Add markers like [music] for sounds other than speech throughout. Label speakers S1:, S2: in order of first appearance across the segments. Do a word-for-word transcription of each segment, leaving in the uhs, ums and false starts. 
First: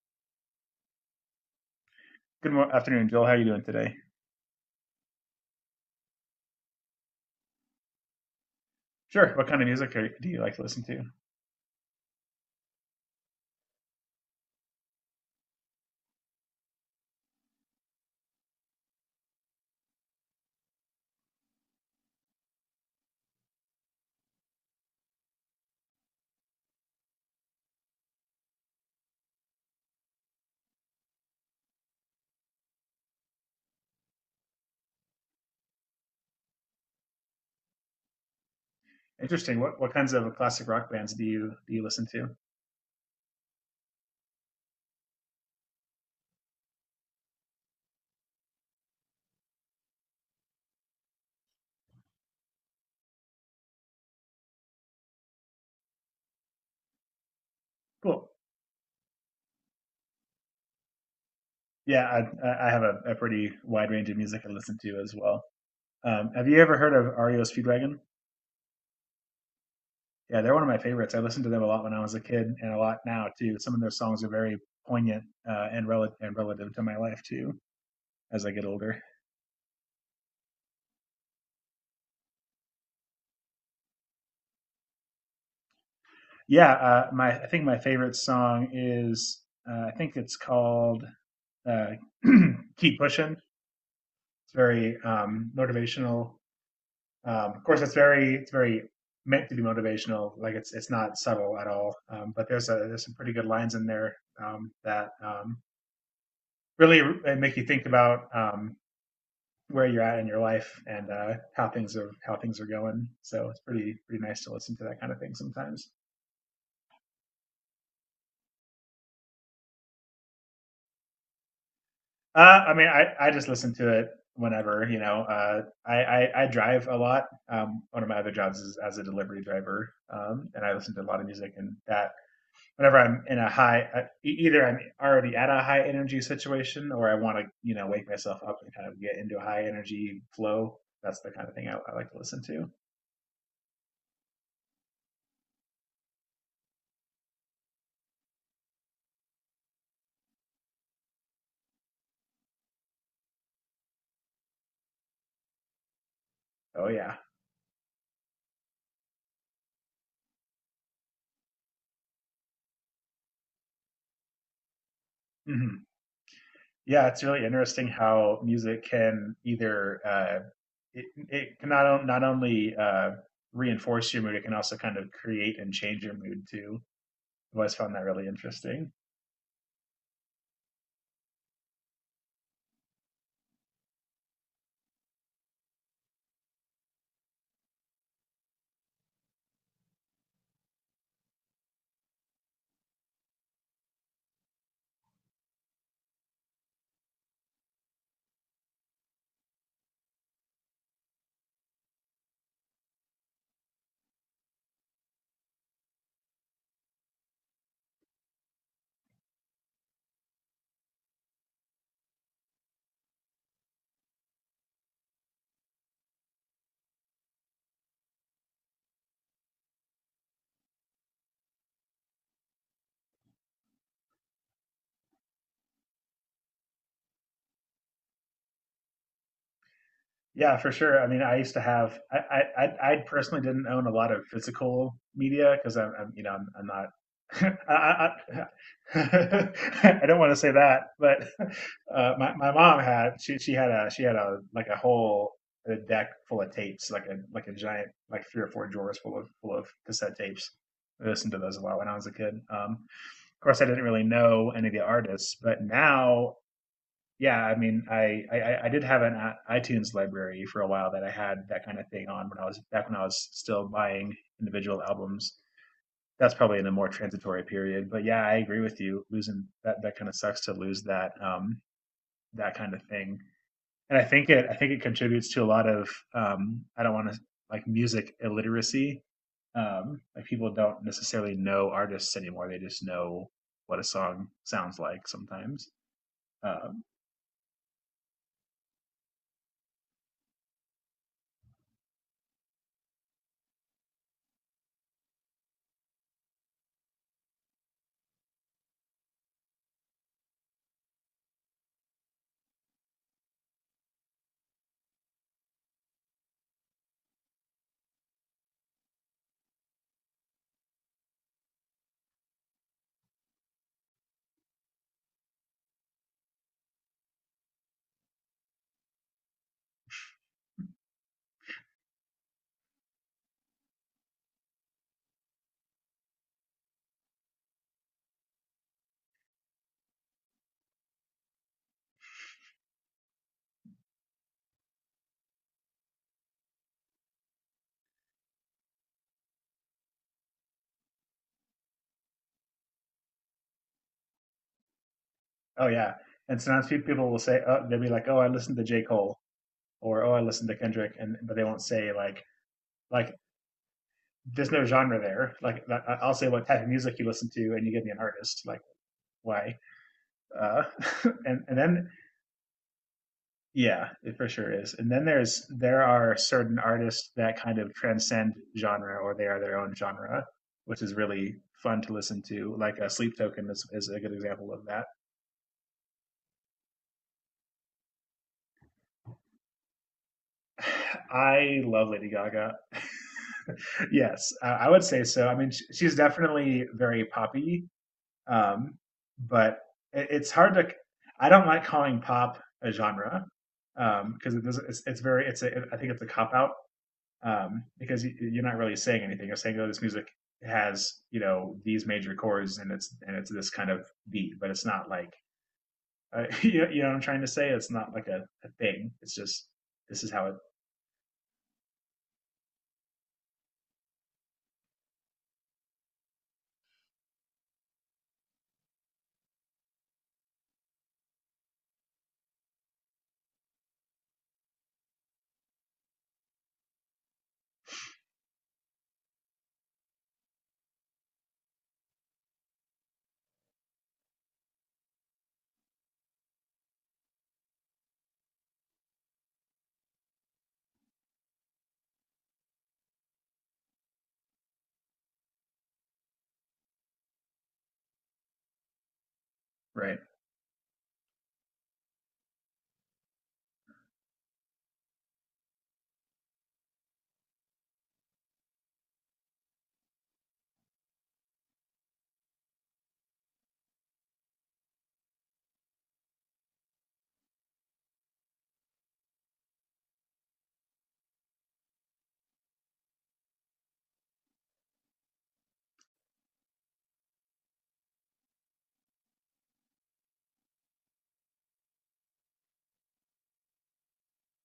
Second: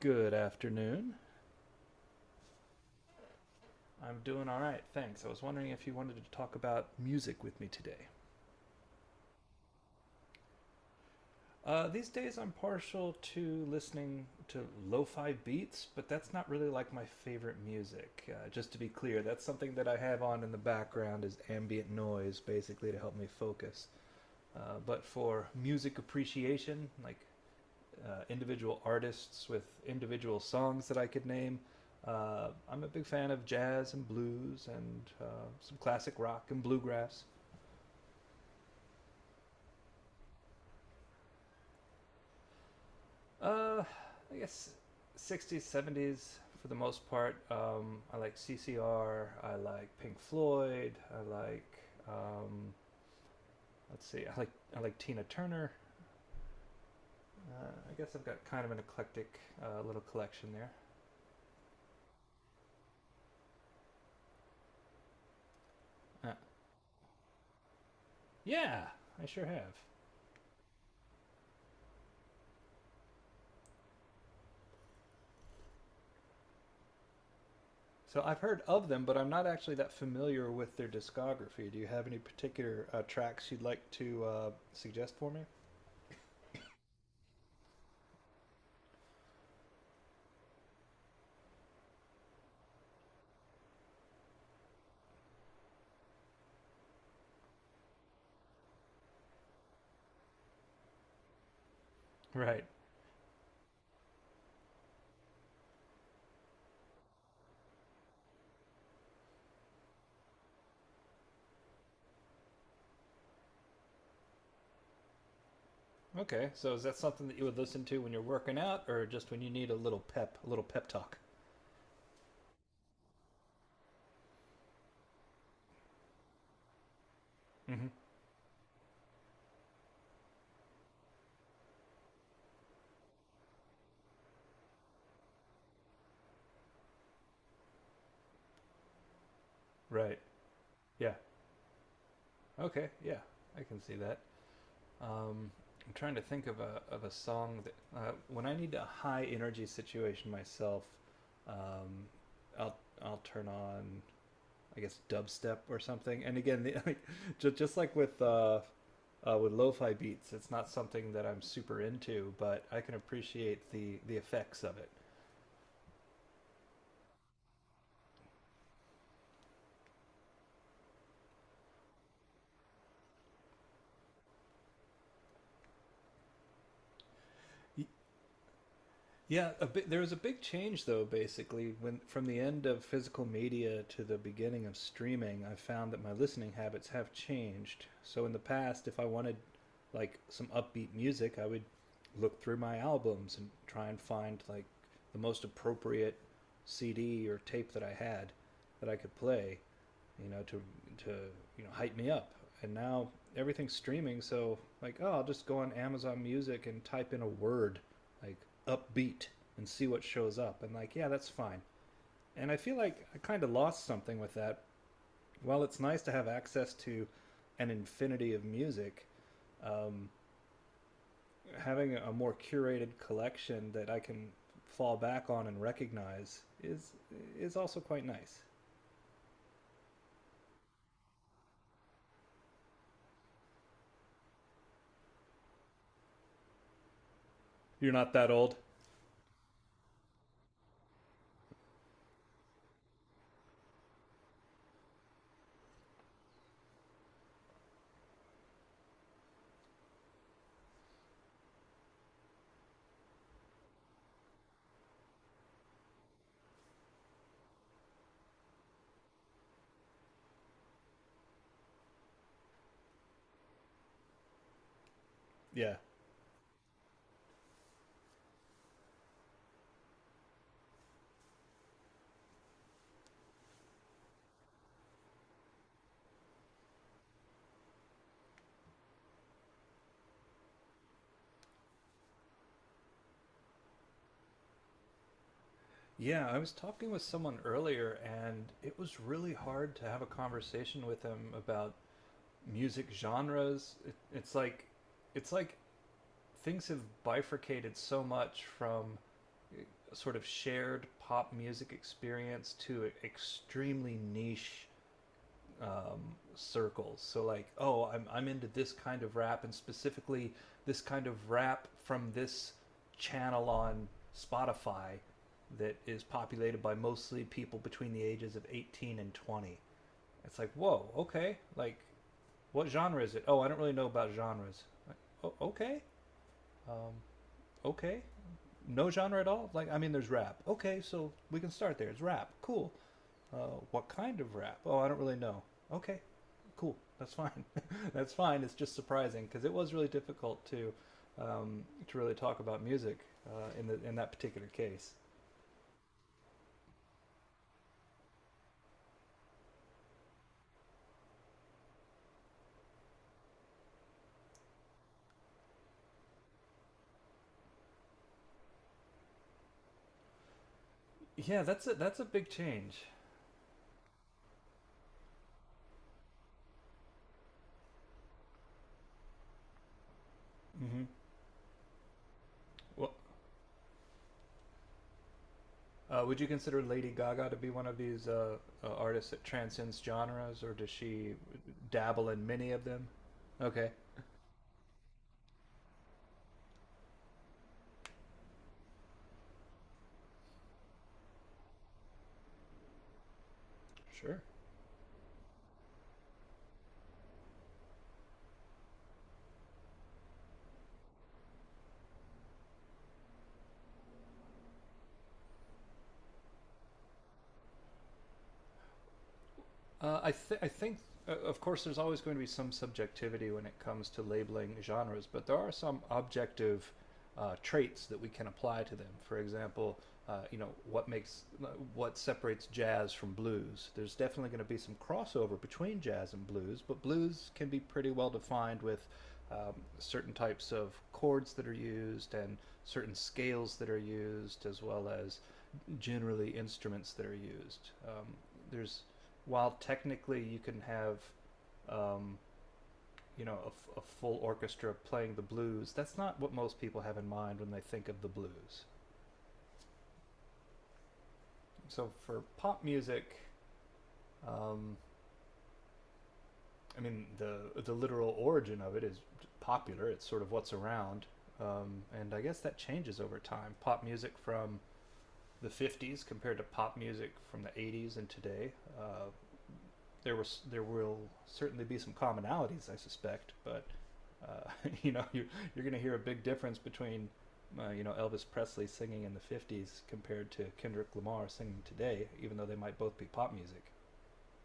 S1: Good afternoon.
S2: Good afternoon, Joel. How are you doing today?
S1: I'm doing all right, thanks. I was wondering if you wanted to talk about music with me today.
S2: Sure. What kind of music are, do you like to listen to?
S1: Uh, these days, I'm partial to listening to lo-fi beats, but that's not really like my favorite music. Uh, just to be clear, that's something that I have on in the background as ambient noise, basically to help me focus. Uh, but for music appreciation, like uh, individual artists with individual songs that I could name. Uh, I'm a big fan of jazz and blues and uh, some classic rock and bluegrass.
S2: Interesting. What what kinds of classic rock bands do you do you listen to?
S1: Uh, I guess sixties, seventies for the most part. Um, I like C C R. I like Pink Floyd. I like um, let's see. I like I like Tina Turner. Uh, I guess I've
S2: Cool.
S1: got kind of an eclectic uh, little collection there.
S2: Yeah, I, I- I have a, a pretty wide range of music I listen to as well.
S1: Uh,
S2: Um, have you ever heard of R E O Speedwagon?
S1: yeah, I sure have.
S2: Yeah, they're one of my favorites. I listened to them a lot when I was a kid, and a lot now too. Some of their songs are very poignant uh, and relative and relative to my life too
S1: So I've
S2: as I
S1: heard
S2: get
S1: of
S2: older.
S1: them, but I'm not actually that familiar with their discography. Do you have any particular uh, tracks you'd like to uh, suggest for me?
S2: Yeah, uh, my I think my favorite song is uh, I think it's called uh, [clears throat] "Keep Pushing." It's very um, motivational. Um, of course, it's very it's very meant to be motivational. Like it's it's not subtle at all. Um, but
S1: Right.
S2: there's a there's some pretty good lines in there um, that um, really make you think about um, where you're at in your life and uh, how things are how things are going. So it's pretty pretty nice to listen to that kind of thing sometimes.
S1: Okay, so is that something that you would listen to when you're working out, or just when you need a little pep, a little pep talk?
S2: Uh, I mean, I, I just listen to it whenever, you know. Uh, I, I I drive a lot. Um,
S1: Mm-hmm.
S2: one of my other jobs is as a delivery driver, um, and I listen to a lot of music, and that whenever I'm in a high, uh, e- either I'm already at a high energy situation or I want to, you know, wake myself up and kind of get into a high
S1: Right.
S2: energy flow.
S1: Yeah.
S2: That's the kind of thing I, I like to listen to.
S1: Okay, yeah, I can see that. Um, I'm trying to think of a of a song that uh, when I need a high energy situation myself, um, I'll I'll turn on I guess dubstep or something. And again, the, [laughs]
S2: Oh,
S1: like,
S2: yeah.
S1: just just like with uh, uh, with lo-fi beats, it's not something that I'm super into, but I can appreciate the the effects of it.
S2: Hmm. Yeah, it's really interesting how music can either, uh, it, it can not, on- not only uh, reinforce your mood, it can also kind of create and change your mood too. I've always found that really interesting.
S1: Yeah, a bi- there was a big change though. Basically, when from the end of physical media to the beginning of streaming, I found that my listening habits have changed. So in the past, if I wanted like some upbeat music, I would look through my albums and try and find like the most appropriate C D or tape that I had that I could play you know, to to you know hype me up. And now everything's streaming, so like, oh, I'll just go on Amazon Music and type in a word like upbeat and see what shows up. And like, yeah, that's fine. And I feel like I kind of lost something with that. While it's nice to have access to an infinity of music, um, having a more curated collection that I can fall back on and recognize is is also quite nice.
S2: Yeah, for sure. I mean, I used to have. I I I I personally didn't own a lot of physical media because I'm, I'm you know I'm, I'm not. [laughs] I,
S1: You're not that
S2: I,
S1: old.
S2: I [laughs] I don't want to say that, but uh, my my mom had she she had a she had a like a whole a deck full of tapes, like a like a giant, like three or four drawers full of full of cassette tapes. I listened to those a lot when I was a kid. Um, of course, I didn't really know any of the artists, but now, yeah, I mean, I, I I- did have an i- iTunes library for a while that I had that kind of thing on, when I was back when I was still buying individual albums.
S1: Yeah,
S2: That's probably in a more transitory period, but yeah, I agree with you. Losing that that kind of sucks to lose that um that kind of thing, and I think it I think it contributes to a lot of, um I don't want to, like, music illiteracy. Um, like people don't necessarily know artists anymore; they just know what a song sounds like sometimes.
S1: yeah, I was
S2: Um,
S1: talking with someone earlier, and it was really hard to have a conversation with them about music genres. It, it's like, it's like things have bifurcated so much from a sort of shared pop music experience to e-, extremely niche um, circles. So like, oh, I'm I'm into this kind of rap and specifically this kind of rap from this channel on Spotify that is populated by mostly people between the ages of eighteen and twenty. It's like, whoa, okay. Like, what genre is it? Oh, I don't really know about genres. Like, oh, okay, um, okay. No genre at all. Like, I mean, there's rap. Okay, so we can start there. It's rap. Cool. Uh, what kind of rap? Oh, I don't really know. Okay, cool. That's fine. [laughs] That's fine. It's just surprising because it was really difficult to um, to really talk about music uh, in the in that particular case.
S2: Oh yeah, and sometimes people will say, oh, they'll be like, "Oh, I listened to J. Cole," or "Oh, I listened to Kendrick," and but they won't say like like there's no genre there. Like, I- I'll say, what type of music you listen to, and you give me an artist. Like, why? Uh, [laughs]
S1: Yeah,
S2: and and
S1: that's a
S2: then
S1: that's a big change.
S2: yeah, it for sure is. And then there's there are certain artists that kind of transcend genre, or they are their own genre,
S1: hmm
S2: which is really fun to listen to. Like a
S1: Well,
S2: Sleep Token is is a good example of that.
S1: uh, would you consider Lady Gaga to be one of these uh, uh, artists that transcends genres, or does she
S2: I love Lady
S1: dabble in many
S2: Gaga.
S1: of them?
S2: [laughs]
S1: Okay,
S2: Yes, I, I would say so. I mean, sh- she's definitely very poppy, um, but it, it's hard to. I don't like calling pop a genre
S1: sure.
S2: because it doesn't. It's, it's very. It's. A, I think it's a cop out, um, because you, you're not really saying anything. You're saying, "Oh, this music has, you know, these major chords and it's and it's this kind of beat," but it's not like, uh, [laughs] you, know, you know what I'm trying to say. It's not like a, a thing. It's just
S1: Uh,
S2: this is
S1: I,
S2: how it.
S1: th- I think, uh, of course, there's always going to be some subjectivity when it comes to labeling genres, but there are some objective uh, traits that we can apply to them. For example, uh, you know, what makes uh, what separates jazz from blues? There's definitely going to be some crossover between jazz and blues, but blues can be pretty well defined with um, certain types of chords that are used and certain scales that are used, as well as generally instruments that are used. Um, there's While technically you can have, um, you know, a f- a full orchestra playing the blues, that's not what most people have in mind when they think of the blues.
S2: Right.
S1: So for pop music, um, I mean, the the literal origin of it is popular. It's sort of what's around, um, and I guess that changes over time. Pop music from the fifties compared to pop music from the eighties and today. Uh, there was there will certainly be some commonalities, I suspect, but uh, [laughs] you know you're you're going to hear a big difference between uh, you know Elvis Presley singing in the fifties compared to Kendrick Lamar singing today, even though they might both be pop music.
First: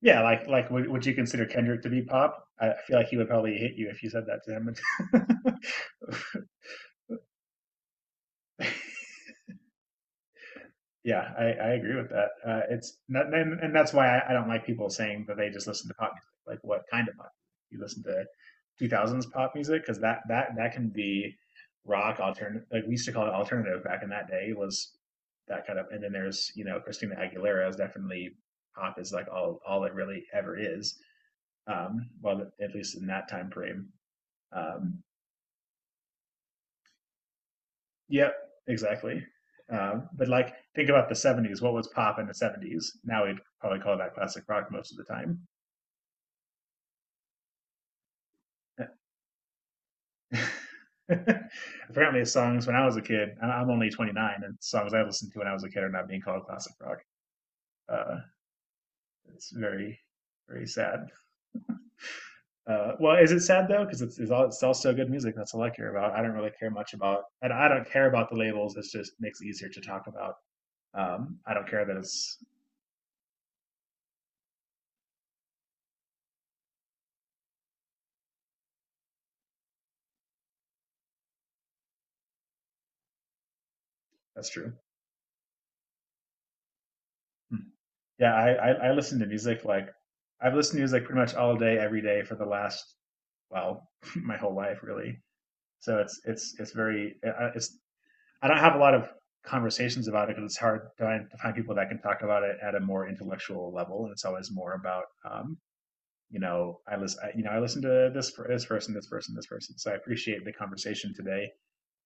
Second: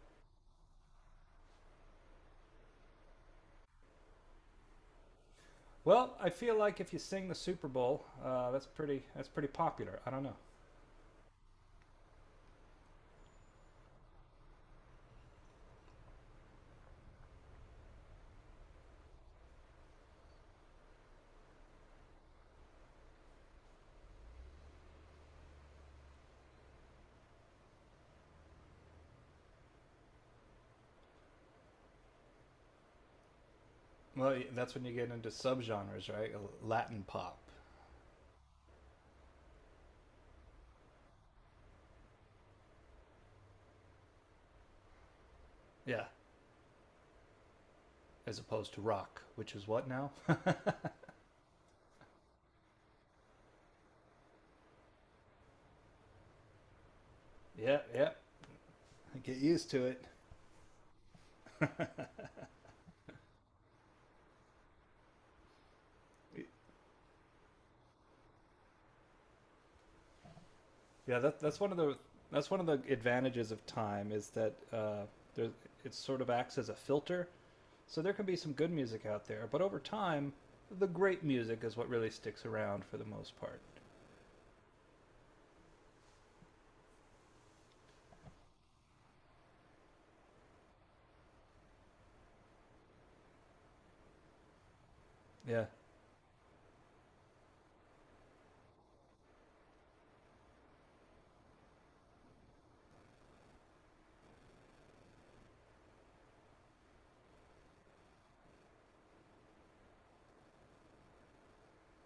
S2: Yeah, like, like would, would you consider Kendrick to be pop? I I feel like he would probably hit you if you said that to him. [laughs]
S1: Well, I feel like if you sing the Super Bowl, uh, that's pretty that's pretty popular. I don't know.
S2: Yeah, I, I agree with that. Uh, it's not, and, and that's why I, I don't like people saying that they just listen to pop music. Like what kind of pop? You listen to two thousands pop music because that that that can be rock alternative. Like we used to call it alternative back in that day, was that kind of. And then there's, you know, Christina Aguilera is definitely pop, is like all all it really ever is. Um, well, at least in that time frame.
S1: Well, that's when you
S2: Um,
S1: get into subgenres, right? Latin pop,
S2: Yep, exactly. Um, but like, think about the seventies. What was pop in the seventies? Now we'd probably call that classic rock most of the time.
S1: yeah, as opposed to rock, which is what now?
S2: [laughs] Apparently, songs when I was a kid. I- am only twenty-nine, and songs I listened to when I was a kid are not being called classic rock.
S1: Yeah, yeah.
S2: Uh,
S1: Get
S2: it's
S1: used to
S2: very,
S1: it.
S2: very sad. Uh, well, is it sad though? Because it's, it's all it's all still good music. That's all I care about. I don't really care much about, and I don't care about the labels. It's just makes it easier to talk about.
S1: Yeah, that,
S2: Um, I
S1: that's
S2: don't
S1: one of
S2: care
S1: the
S2: that it's
S1: that's one of the advantages of time is that uh, there, it sort of acts as a filter. So there can be some good music out there, but over time, the great music is what really sticks around for the most part.
S2: that's true. Hmm. Yeah, I, I I listen to music, like, I've listened to music pretty much all day, every day for the last, well, [laughs] my whole life really.
S1: Yeah.
S2: So it's it's it's very, uh, it's, I don't have a lot of conversations about it because it's hard to find, to find people that can talk about it at a more intellectual level, and it's always more about, um, you know, I listen, I, you know, I listen to this this person, this person, this person. So I appreciate the conversation today,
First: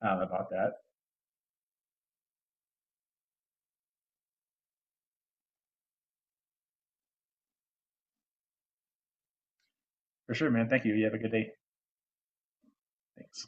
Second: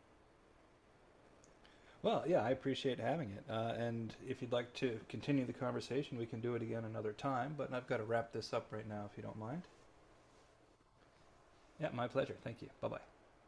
S2: uh, about that.
S1: Well, yeah, I appreciate having it. Uh, and if you'd like to continue the conversation, we can do it again another time. But I've got to wrap this up right now, if you don't mind.
S2: For sure, man. Thank you. You have a good day.
S1: Yeah, my pleasure. Thank you. Bye bye.
S2: Thanks.